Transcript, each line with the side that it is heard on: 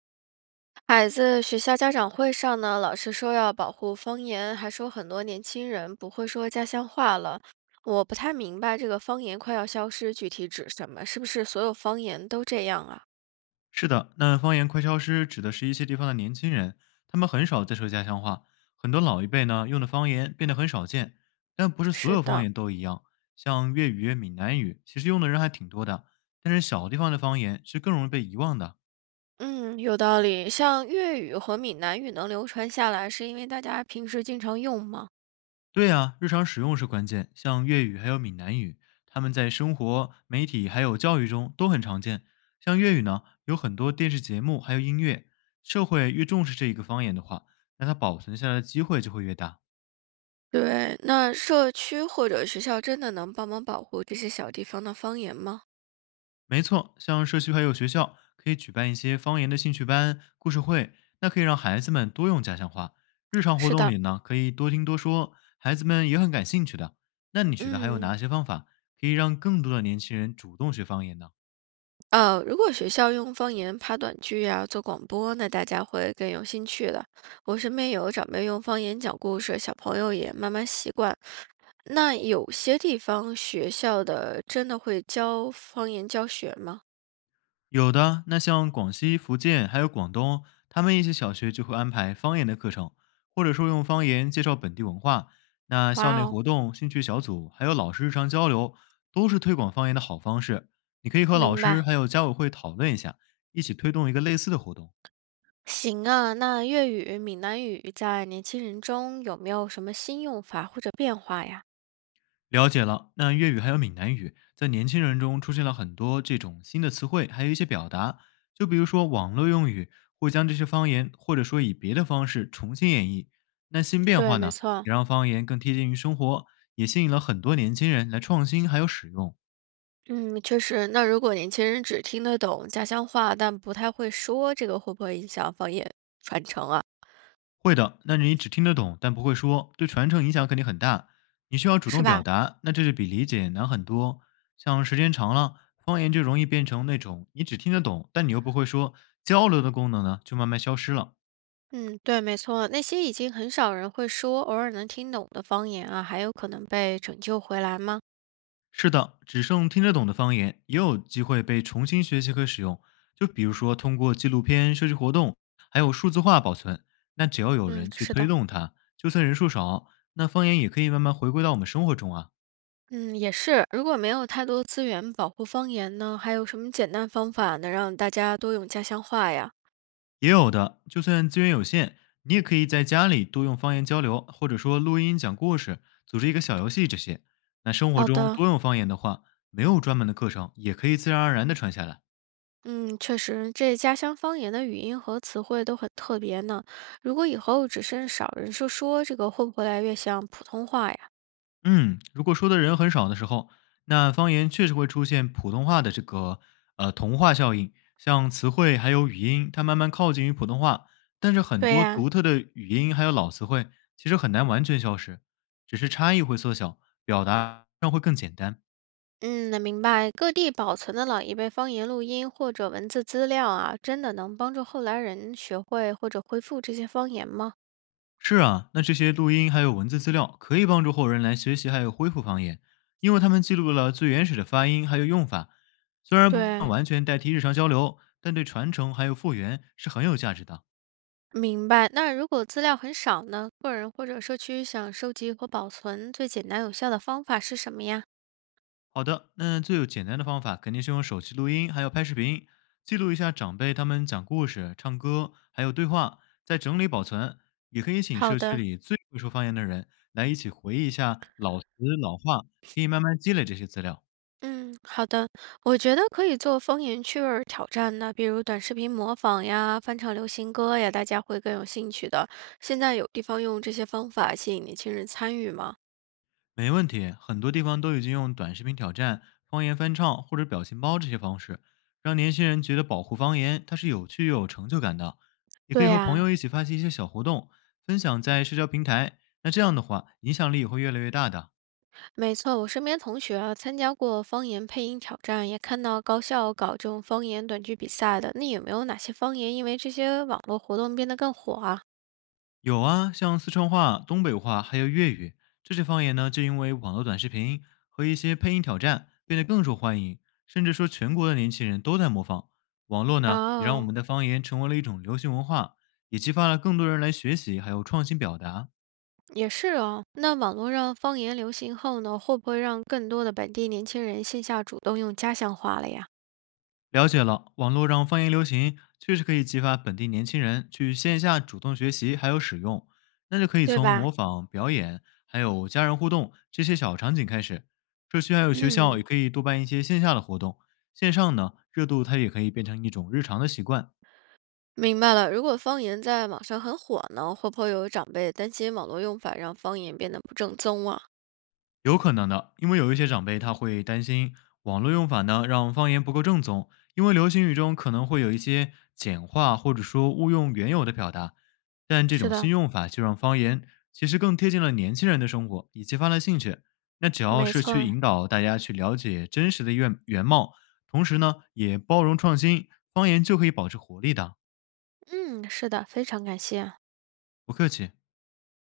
right: 孩子学校家长会上呢，老师说要保护方言，还说很多年轻人不会说家乡话了。我不太明白这个方言快要消失具体指什么，是不是所有方言都这样啊？
left: 是的，那方言快消失指的是一些地方的年轻人，他们很少再说家乡话。很多老一辈呢用的方言变得很少见，但不是所
right: 是
left: 有方
right: 的。
left: 言都一样。像粤语、闽南语，其实用的人还挺多的，但是小地方的方言是更容易被遗忘的。
right: 嗯，有道理。像粤语和闽南语能流传下来，是因为大家平时经常用吗？
left: 对啊，日常使用是关键。像粤语还有闽南语，他们在生活、媒体还有教育中都很常见。像粤语呢，有很多电视节目还有音乐，社会越重视这一个方言的话，那它保存下来的机会就会越大。
right: 对，那社区或者学校真的能帮忙保护这些小地方的方言吗？
left: 没错，像社区还有学校可以举办一些方言的兴趣班、故事会，那可以让孩子们多用家乡话。日常活
right: 是
left: 动
right: 的。
left: 里呢，可以多听多说，孩子们也很感兴趣的。那你觉得还有
right: 嗯，
left: 哪些方法可以让更多的年轻人主动学方言呢？
right: 如果学校用方言拍短剧啊，做广播，那大家会更有兴趣的。我身边有长辈用方言讲故事，小朋友也慢慢习惯。那有些地方学校的真的会教方言教学吗？
left: 有的，那像广西、福建还有广东，他们一些小学就会安排方言的课程，或者说用方言介绍本地文化。那校
right: 哇
left: 内
right: 哦，
left: 活动、兴趣小组，还有老师日常交流，都是推广方言的好方式。你可以和老
right: 明
left: 师
right: 白。
left: 还有家委会讨论一下，一起推动一个类似的活动。
right: 行啊，那粤语、闽南语在年轻人中有没有什么新用法或者变化呀？
left: 了解了，那粤语还有闽南语，在年轻人中出现了很多这种新的词汇，还有一些表达，就比如说网络用语会将这些方言，或者说以别的方式重新演绎。那新变
right: 对，
left: 化
right: 没
left: 呢，
right: 错。
left: 也让方言更贴近于生活，也吸引了很多年轻人来创新还有使用。
right: 嗯，确实。那如果年轻人只听得懂家乡话，但不太会说，这个会不会影响方言传承啊？
left: 会的，那你只听得懂，但不会说，对传承影响肯定很大。你需要主
right: 是
left: 动表
right: 吧？
left: 达，那这就比理解难很多。像时间长了，方言就容易变成那种你只听得懂，但你又不会说，交流的功能呢就慢慢消失了。
right: 嗯，对，没错。那些已经很少人会说，偶尔能听懂的方言啊，还有可能被拯救回来吗？
left: 是的，只剩听得懂的方言也有机会被重新学习和使用，就比如说通过纪录片、社区活动，还有数字化保存。那只要有
right: 嗯，
left: 人去
right: 是
left: 推
right: 的。
left: 动它，就算人数少，那方言也可以慢慢回归到我们生活中啊。
right: 嗯，也是。如果没有太多资源保护方言呢，还有什么简单方法能让大家多用家乡话呀？
left: 也有的，就算资源有限，你也可以在家里多用方言交流，或者说录音讲故事，组织一个小游戏这些。那生活
right: 好
left: 中
right: 的。
left: 多用方言的话，没有专门的课程，也可以自然而然的传下来。
right: 嗯，确实，这家乡方言的语音和词汇都很特别呢。如果以后只剩少人说说，这个会不会越来越像普通话呀？
left: 嗯，如果说的人很少的时候，那方言确实会出现普通话的这个同化效应，像词汇还有语音，它慢慢靠近于普通话，但是很
right: 对
left: 多
right: 呀、
left: 独特的语音还有老词汇，其实很难完全消失，只是差异会缩小，表达上会更简单。
right: 嗯，那明白。各地保存的老一辈方言录音或者文字资料啊，真的能帮助后来人学会或者恢复这些方言吗？
left: 是啊，那这些录音还有文字资料可以帮助后人来学习还有恢复方言，因为他们记录了最原始的发音还有用法。虽然不能
right: 对。
left: 完全代替日常交流，但对传承还有复原是很有价值的。
right: 明白。那如果资料很少呢？个人或者社区想收集和保存最简单有效的方法是什么呀？
left: 好的，那最有简单的方法肯定是用手机录音，还有拍视频，记录一下长辈他们讲故事、唱歌还有对话，再整理保存。也可以请
right: 好
left: 社区
right: 的。
left: 里最会说方言的人来一起回忆一下老词老话，可以慢慢积累这些资料。
right: 嗯，好的，我觉得可以做方言趣味儿挑战的，比如短视频模仿呀，翻唱流行歌呀，大家会更有兴趣的。现在有地方用这些方法吸引年轻人参与吗？
left: 没问题，很多地方都已经用短视频挑战、方言翻唱或者表情包这些方式，让年轻人觉得保护方言它是有趣又有成就感的。也可
right: 对
left: 以和朋
right: 呀，
left: 友一起发起一些小活动，分享在社交平台，那这样的话，影响力也会越来越大的。
right: 没错，我身边同学啊参加过方言配音挑战，也看到高校搞这种方言短剧比赛的。那有没有哪些方言因为这些网络活动变得更火啊？
left: 有啊，像四川话、东北话还有粤语这些方言呢，就因为网络短视频和一些配音挑战变得更受欢迎，甚至说全国的年轻人都在模仿。网络呢，也让我
right: 哦，
left: 们的方言成为了一种流行文化，也激发了更多人来学习还有创新表达。
right: 也是哦。那网络让方言流行后呢，会不会让更多的本地年轻人线下主动用家乡话了呀？
left: 了解了，网络让方言流行，确实可以激发本地年轻人去线下主动学习还有使用。那就可以
right: 对
left: 从
right: 吧？
left: 模仿、表演，还有家人互动这些小场景开始。社区还有学校也
right: 嗯，
left: 可以多办一些线下的活动，线上呢热度它也可以变成一种日常的习惯。
right: 明白了。如果方言在网上很火呢，会不会有长辈担心网络用法让方言变得不正宗啊？
left: 有可能的，因为有一些长辈他会担心网络用法呢让方言不够正宗，因为流行语中可能会有一些简化或者说误用原有的表达，但这
right: 是
left: 种
right: 的，
left: 新用法就让方言其实更贴近了年轻人的生活，也激发了兴趣。那只要
right: 没
left: 是去
right: 错。
left: 引导大家去了解真实的原原貌，同时呢也包容创新，方言就可以保持活力的。
right: 嗯，是的，非常感谢。
left: 不客气。